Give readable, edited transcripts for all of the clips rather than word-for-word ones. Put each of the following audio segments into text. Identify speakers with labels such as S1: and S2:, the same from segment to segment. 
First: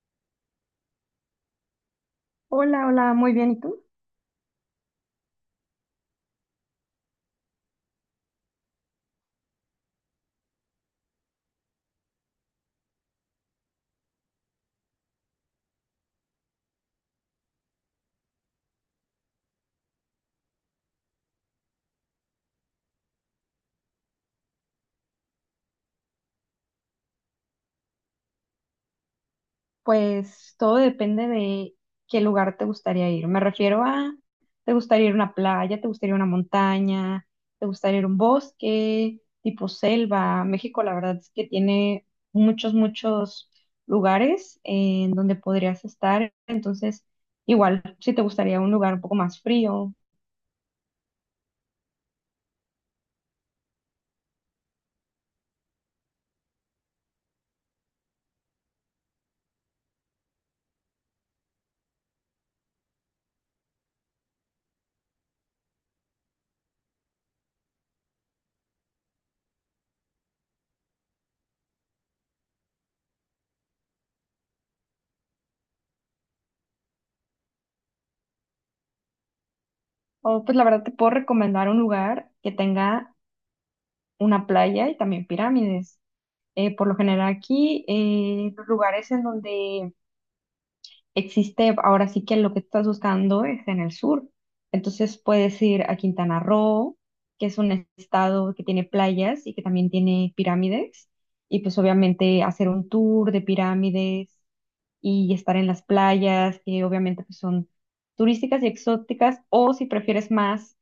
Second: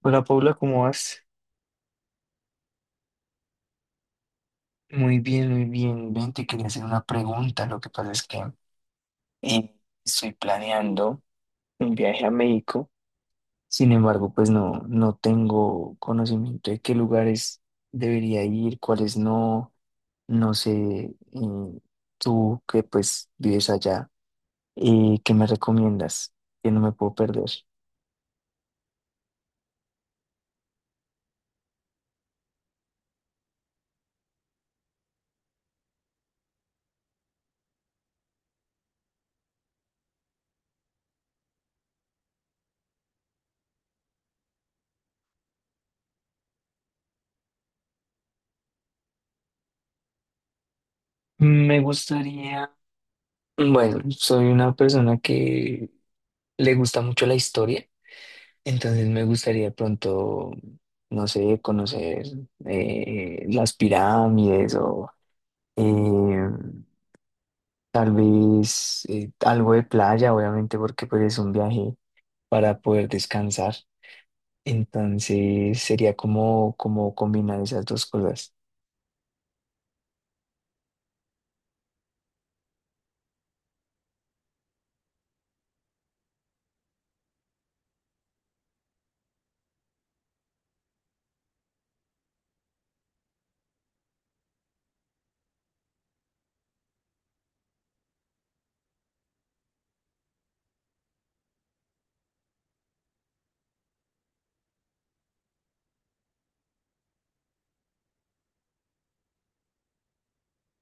S1: Hola Paula, ¿cómo vas?
S2: Hola, hola, muy bien. ¿Y tú?
S1: Muy bien, muy bien. Ven, te quería hacer una pregunta. Lo que pasa es que eh, estoy planeando un viaje a México. Sin embargo, pues no tengo conocimiento de qué lugares debería ir, cuáles no. No sé, eh, tú que pues vives allá, ¿qué me recomiendas? Que no me puedo perder.
S2: Pues todo depende de qué lugar te gustaría ir. Me refiero a, ¿te gustaría ir a una playa? ¿Te gustaría ir a una montaña? ¿Te gustaría ir a un bosque tipo selva? México, la verdad es que tiene muchos, muchos lugares en donde podrías estar. Entonces, igual, si te gustaría un lugar un poco más frío,
S1: Me gustaría, bueno, soy una persona que le gusta mucho la historia. Entonces me gustaría de pronto, no sé, conocer las pirámides o eh, tal vez algo de playa, obviamente, porque pues es un viaje para poder descansar. Entonces sería como combinar esas dos cosas.
S2: o pues la verdad te puedo recomendar un lugar que tenga una playa y también pirámides. Por lo general aquí, los lugares en donde existe, ahora sí que lo que estás buscando es en el sur. Entonces puedes ir a Quintana Roo, que es un estado que tiene playas y que también tiene pirámides. Y pues obviamente hacer un tour de pirámides y estar en las playas, que obviamente pues, son turísticas y exóticas. O si prefieres más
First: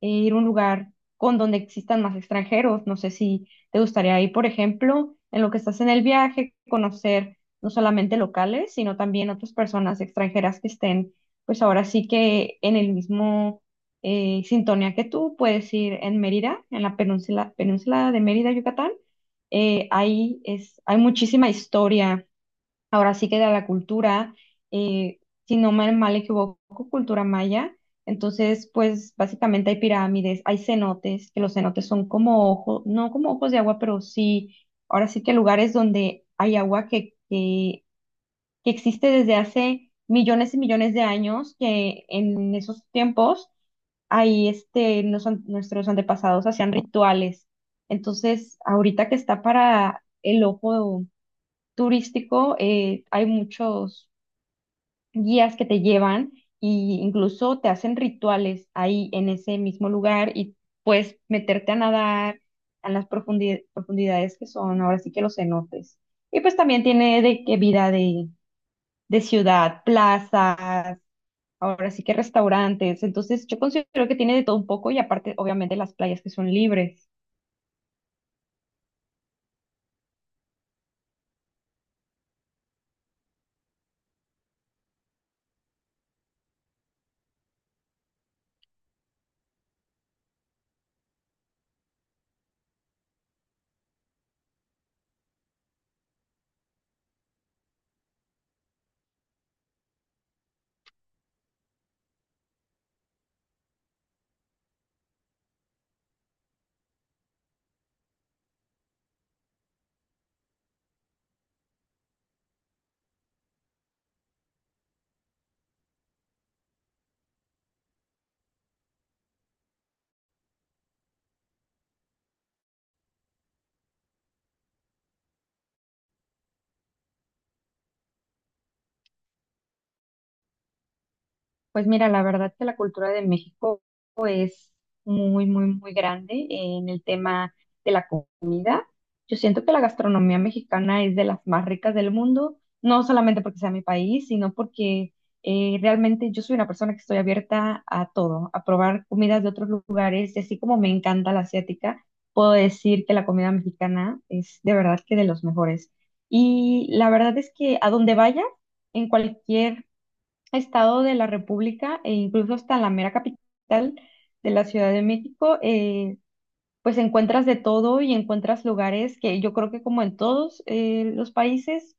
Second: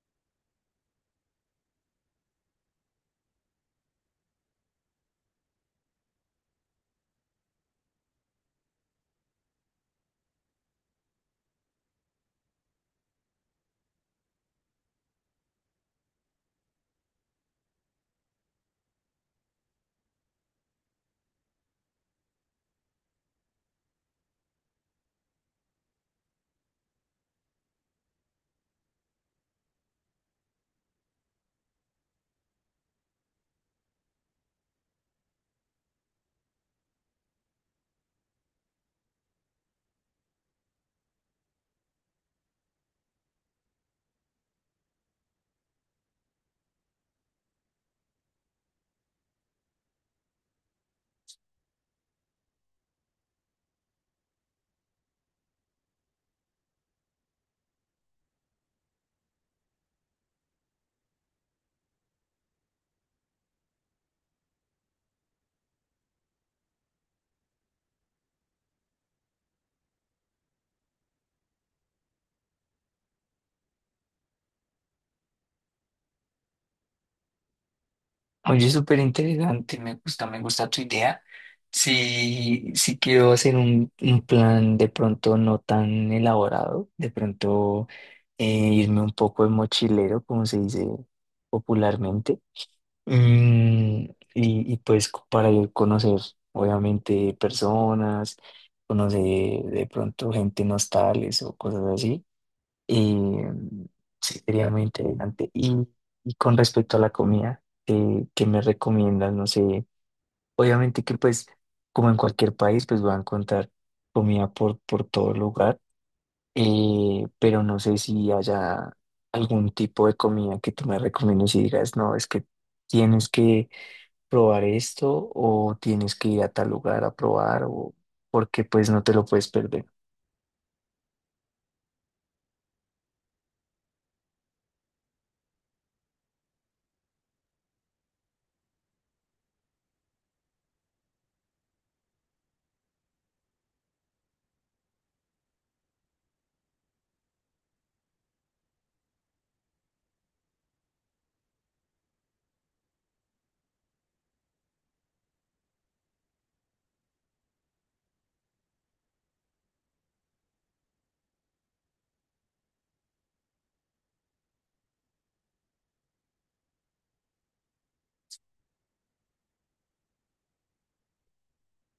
S2: e ir a un lugar con donde existan más extranjeros. No sé si te gustaría ir, por ejemplo, en lo que estás en el viaje, conocer no solamente locales, sino también otras personas extranjeras que estén, pues ahora sí que en el mismo sintonía que tú. Puedes ir en Mérida, en la península, península de Mérida, Yucatán. Ahí es, hay muchísima historia. Ahora sí que de la cultura, eh, si no me mal equivoco, cultura maya. Entonces, pues básicamente hay pirámides, hay cenotes, que los cenotes son como ojos, no como ojos de agua, pero sí, ahora sí que lugares donde hay agua que existe desde hace millones y millones de años, que en esos tiempos ahí este, nuestros antepasados hacían rituales. Entonces, ahorita que está para el ojo turístico, hay muchos guías que te llevan y incluso te hacen rituales ahí en ese mismo lugar y puedes meterte a nadar en las profundidades que son ahora sí que los cenotes. Y pues también tiene de que vida de ciudad, plazas, ahora sí que restaurantes. Entonces yo considero que tiene de todo un poco y aparte obviamente las playas que son libres.
S1: Oye, súper interesante, me gusta tu idea. Si, si quiero hacer un plan de pronto no tan elaborado, de pronto eh, irme un poco de mochilero, como se dice popularmente. Y pues para ir conocer, obviamente, personas, conocer de pronto gente nostales o cosas así. Y sí, sería muy interesante. Y con respecto a la comida, ¿qué me recomiendas? No sé, obviamente que pues, como en cualquier país, pues voy a encontrar comida por todo lugar, pero no sé si haya algún tipo de comida que tú me recomiendes y digas, no, es que tienes que probar esto o tienes que ir a tal lugar a probar, o porque pues no te lo puedes perder.
S2: Pues mira, la verdad que la cultura de México muy, muy, muy grande en el tema de la comida. Yo siento que la gastronomía mexicana es de las más ricas del mundo, no solamente porque sea mi país, sino porque realmente yo soy una persona que estoy abierta a todo, a probar comidas de otros lugares y así como me encanta la asiática, puedo decir que la comida mexicana es de verdad que de los mejores. Y la verdad es que a donde vaya, en cualquier estado de la República e incluso hasta la mera capital de la Ciudad de México, pues encuentras de todo y encuentras lugares que yo creo que como en todos los países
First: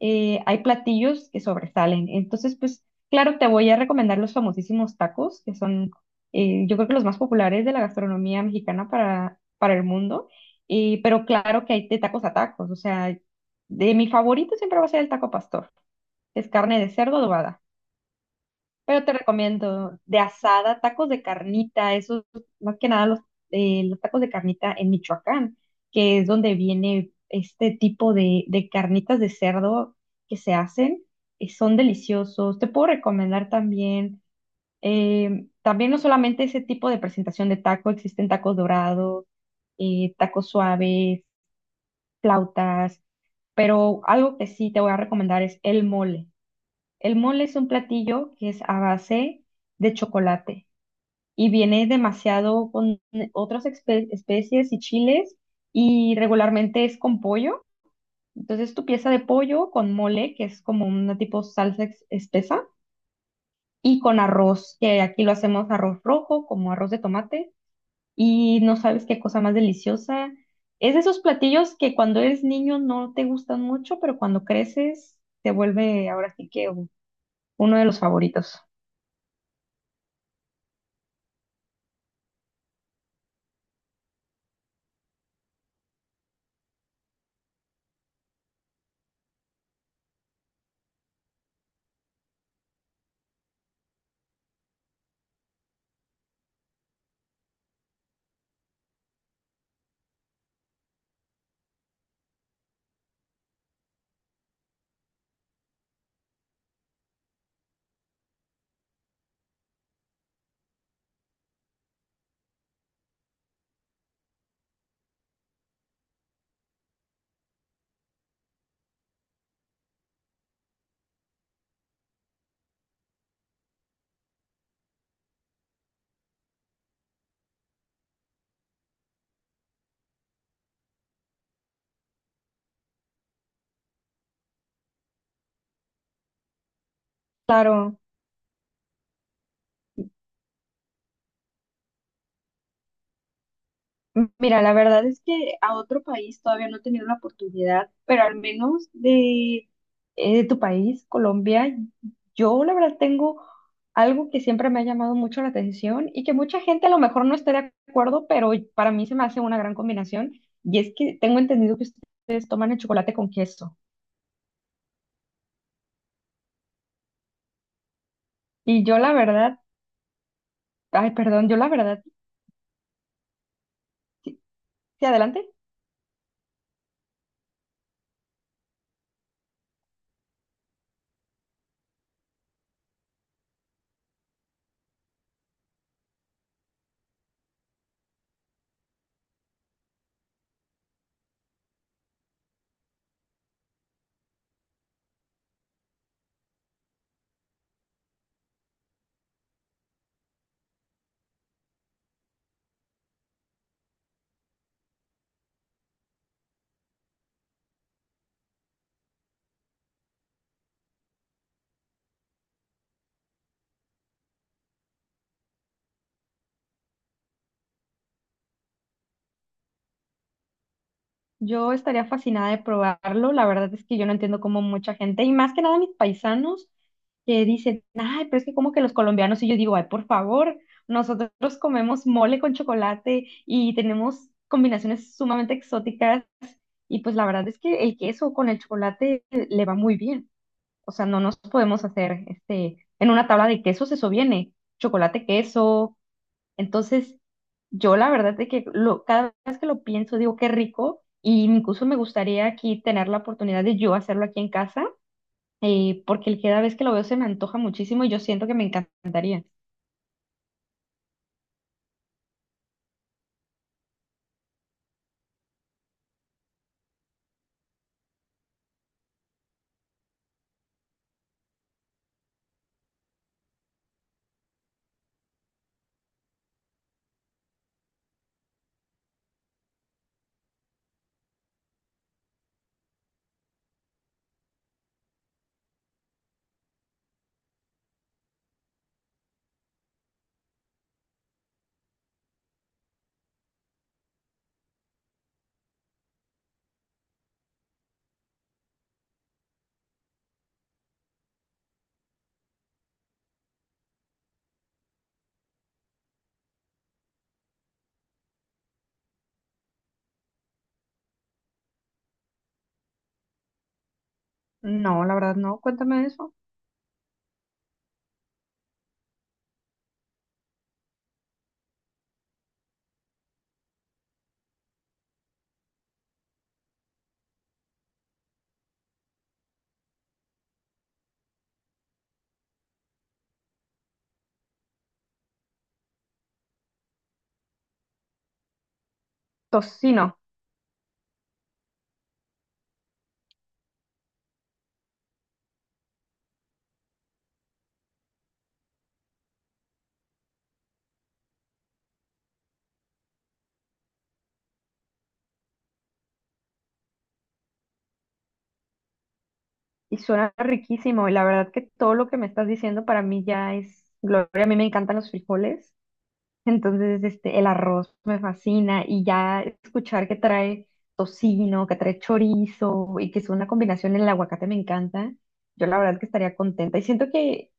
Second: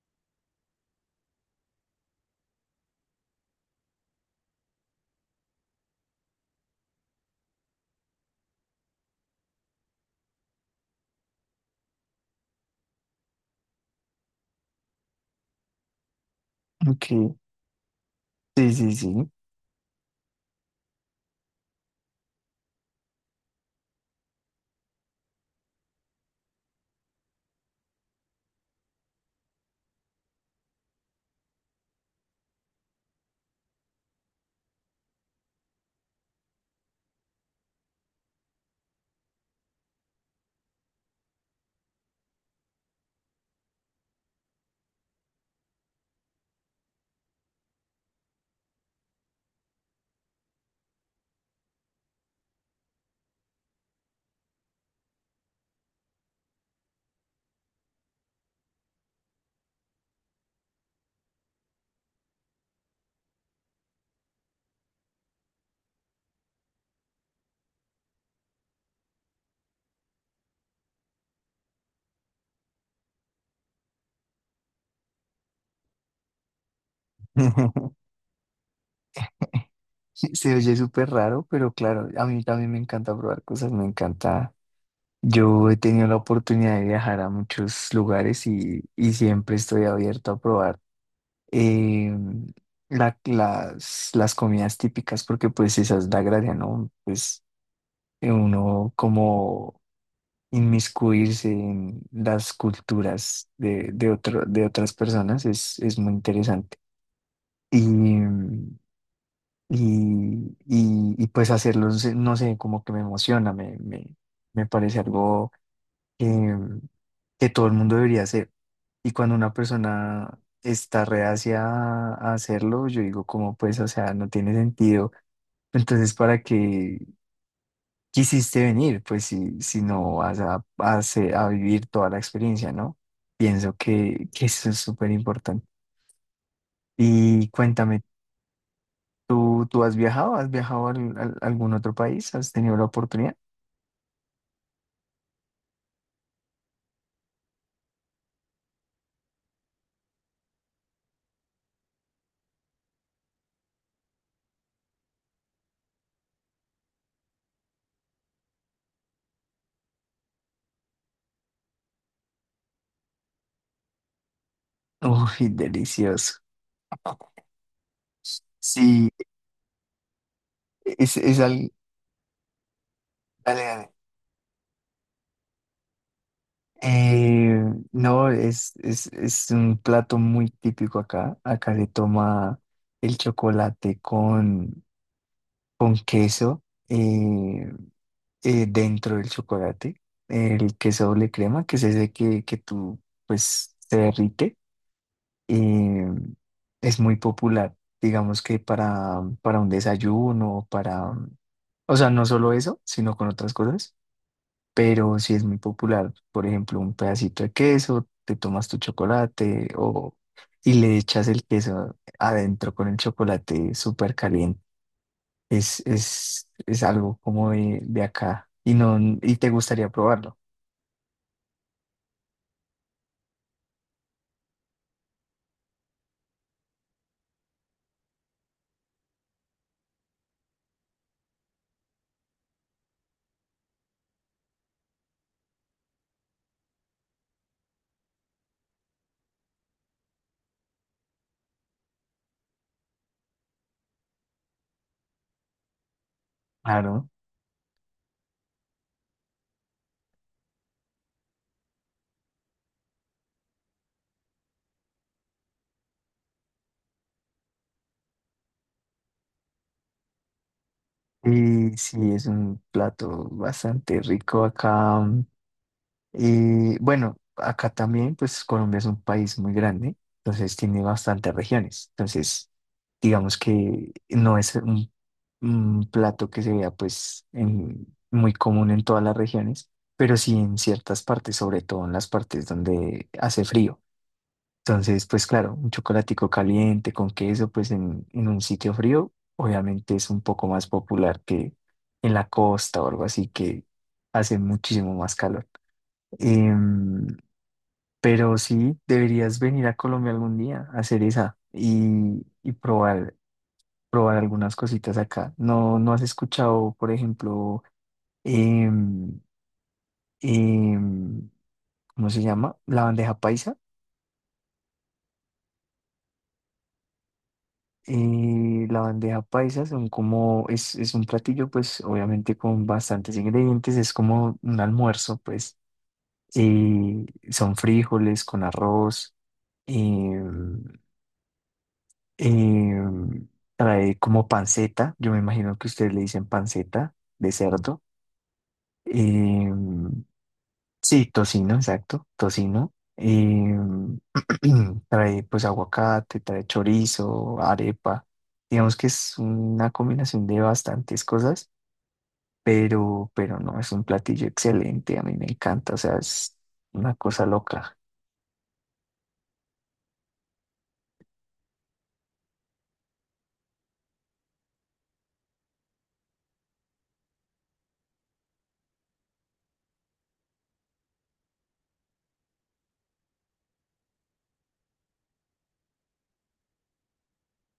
S2: hay platillos que sobresalen. Entonces, pues claro, te voy a recomendar los famosísimos tacos, que son yo creo que los más populares de la gastronomía mexicana para el mundo. Pero claro que hay de tacos a tacos, o sea, de mi favorito siempre va a ser el taco pastor, que es carne de
S1: Ok,
S2: cerdo adobada.
S1: sí, sí,
S2: Pero te
S1: sí.
S2: recomiendo de asada, tacos de carnita, esos, más que nada los, los tacos de carnita en Michoacán, que es donde viene este tipo de carnitas de cerdo que se hacen, son deliciosos. Te puedo recomendar también, también no solamente ese tipo de presentación de taco, existen tacos dorados, tacos suaves, flautas, pero algo que sí te voy a recomendar es el mole. El mole es un platillo que es a base de chocolate y viene demasiado con otras especies y chiles y regularmente es con pollo. Entonces tu pieza de pollo con mole, que es como una tipo salsa espesa, y con arroz, que aquí lo hacemos arroz rojo, como arroz de tomate, y no sabes qué cosa más deliciosa. Es de esos platillos que cuando eres niño no te gustan mucho, pero cuando creces te vuelve ahora sí que uno de los favoritos.
S1: Se oye súper raro, pero claro, a mí también me encanta probar cosas, me encanta. Yo he tenido la oportunidad de viajar a muchos lugares y siempre estoy abierto a probar eh, las comidas típicas, porque pues esa es la gracia, ¿no? Pues uno como inmiscuirse en las culturas de otras personas es muy interesante. Y, y pues hacerlos, no sé, como que me emociona, me parece algo que, que todo el mundo debería hacer. Y cuando una persona está reacia a hacerlo, yo digo como pues, o sea, no tiene sentido. Entonces, ¿para qué quisiste venir? Pues si, si no vas a vivir toda la experiencia, ¿no? Pienso que eso es súper importante. Y
S2: Claro.
S1: cuéntame, ¿tú has viajado? ¿Has viajado a algún otro país? ¿Has tenido la oportunidad?
S2: Mira, la verdad es que a otro país todavía no he tenido la oportunidad, pero al menos de tu país, Colombia, yo la verdad tengo algo que siempre me ha llamado mucho la atención y que mucha gente a lo mejor no esté de acuerdo, pero para mí se me hace una gran combinación y es que tengo entendido que ustedes toman el chocolate con queso.
S1: Uy, delicioso.
S2: Y yo
S1: Sí,
S2: la verdad, ay,
S1: es, es
S2: perdón, yo la
S1: al-
S2: verdad,
S1: dale, dale.
S2: sí, sí, adelante.
S1: Eh, no, es un plato muy típico acá. Acá le toma el chocolate con queso eh, dentro del chocolate. El queso doble crema, que es ese que tú, pues, se derrite. Y es muy popular, digamos que para un desayuno, para, o sea, no solo eso, sino con otras cosas, pero sí es muy popular, por ejemplo, un pedacito de queso, te tomas tu chocolate o, y le echas el queso adentro con el chocolate súper caliente. Es algo como de acá y, no, y te gustaría probarlo,
S2: Yo estaría fascinada de probarlo. La verdad es que yo no entiendo cómo mucha gente, y más que nada mis paisanos, que dicen, ay, pero es que como que los colombianos, y yo digo, ay, por favor, nosotros comemos mole con chocolate y tenemos combinaciones sumamente exóticas y pues la verdad es que el queso con el chocolate le va muy bien. O sea, no nos podemos hacer, este, en una tabla de quesos eso viene, chocolate, queso.
S1: claro.
S2: Entonces, yo la verdad es que lo, cada vez que lo pienso digo, qué rico y incluso me gustaría aquí tener la oportunidad de yo hacerlo aquí en casa porque el- cada vez que lo veo se me antoja muchísimo y yo siento que me encantaría.
S1: Y sí, es un plato bastante rico acá. Y bueno, acá también, pues Colombia es un país muy grande, entonces tiene bastantes regiones. Entonces, digamos que no es un plato que se vea pues muy común en todas las regiones, pero sí en ciertas partes, sobre todo en las partes donde hace frío. Entonces, pues claro, un chocolatico caliente con queso, pues en un sitio frío, obviamente es un poco más popular que en la costa o algo así que hace muchísimo más calor. Em, pero sí, deberías venir a Colombia algún día a hacer esa y probar, probar algunas cositas acá. ¿No, no has escuchado, por ejemplo, em, em, ¿cómo se llama? La bandeja paisa.
S2: No, la verdad no, cuéntame de eso.
S1: La bandeja paisa son como, es un platillo, pues obviamente con bastantes ingredientes, es como un almuerzo, pues. eh, Son frijoles con arroz. em, Eh, Trae como panceta, yo me imagino que ustedes le dicen panceta de cerdo. Eh,
S2: Tocino,
S1: sí, tocino, exacto, tocino. Trae pues aguacate, trae chorizo, arepa. Digamos que es una combinación de bastantes cosas, pero no, es un platillo excelente, a mí me encanta, o sea, es una cosa loca.
S2: y suena riquísimo, y la verdad que todo lo que me estás diciendo para mí ya es gloria. A mí me encantan los frijoles, entonces este, el arroz me fascina y ya escuchar que trae tocino, que trae chorizo y que es una combinación, en el aguacate me encanta. Yo la verdad que estaría contenta y siento que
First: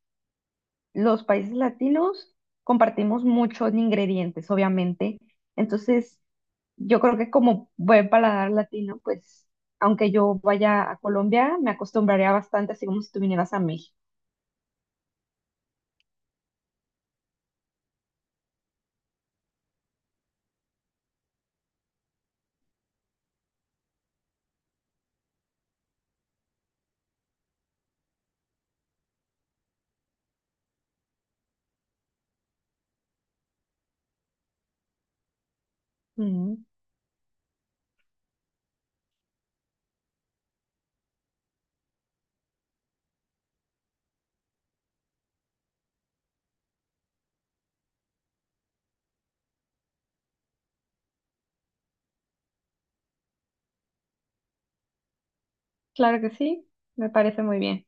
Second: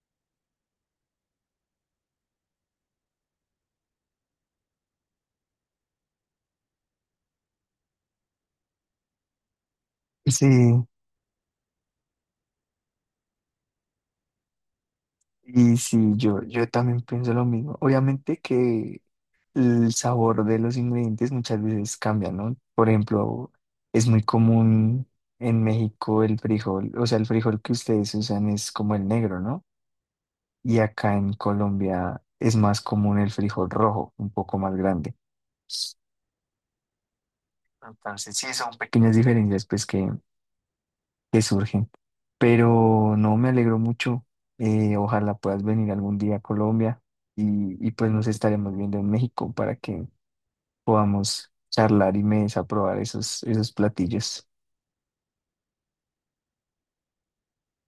S2: los países latinos compartimos muchos ingredientes, obviamente. Entonces, yo creo que como buen paladar latino, pues, aunque yo
S1: Sí,
S2: vaya a Colombia, me acostumbraría bastante, así como si tú vinieras a México.
S1: y sí, yo también pienso lo mismo. Obviamente que el sabor de los ingredientes muchas veces cambia, ¿no? Por ejemplo, es muy común en México el frijol, o sea, el frijol que ustedes usan es como el negro, ¿no? Y acá en Colombia es más común el frijol rojo, un poco más grande.
S2: Mm,
S1: Entonces, sí, son pequeñas diferencias, pues que surgen. Pero no, me alegro mucho. Ojalá puedas venir algún día a Colombia y pues nos estaremos viendo en México para que podamos charlar y me des a probar esos, esos platillos.
S2: claro que sí, me parece muy bien.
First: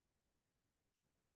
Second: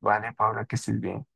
S1: Vale, Paula, que estés bien.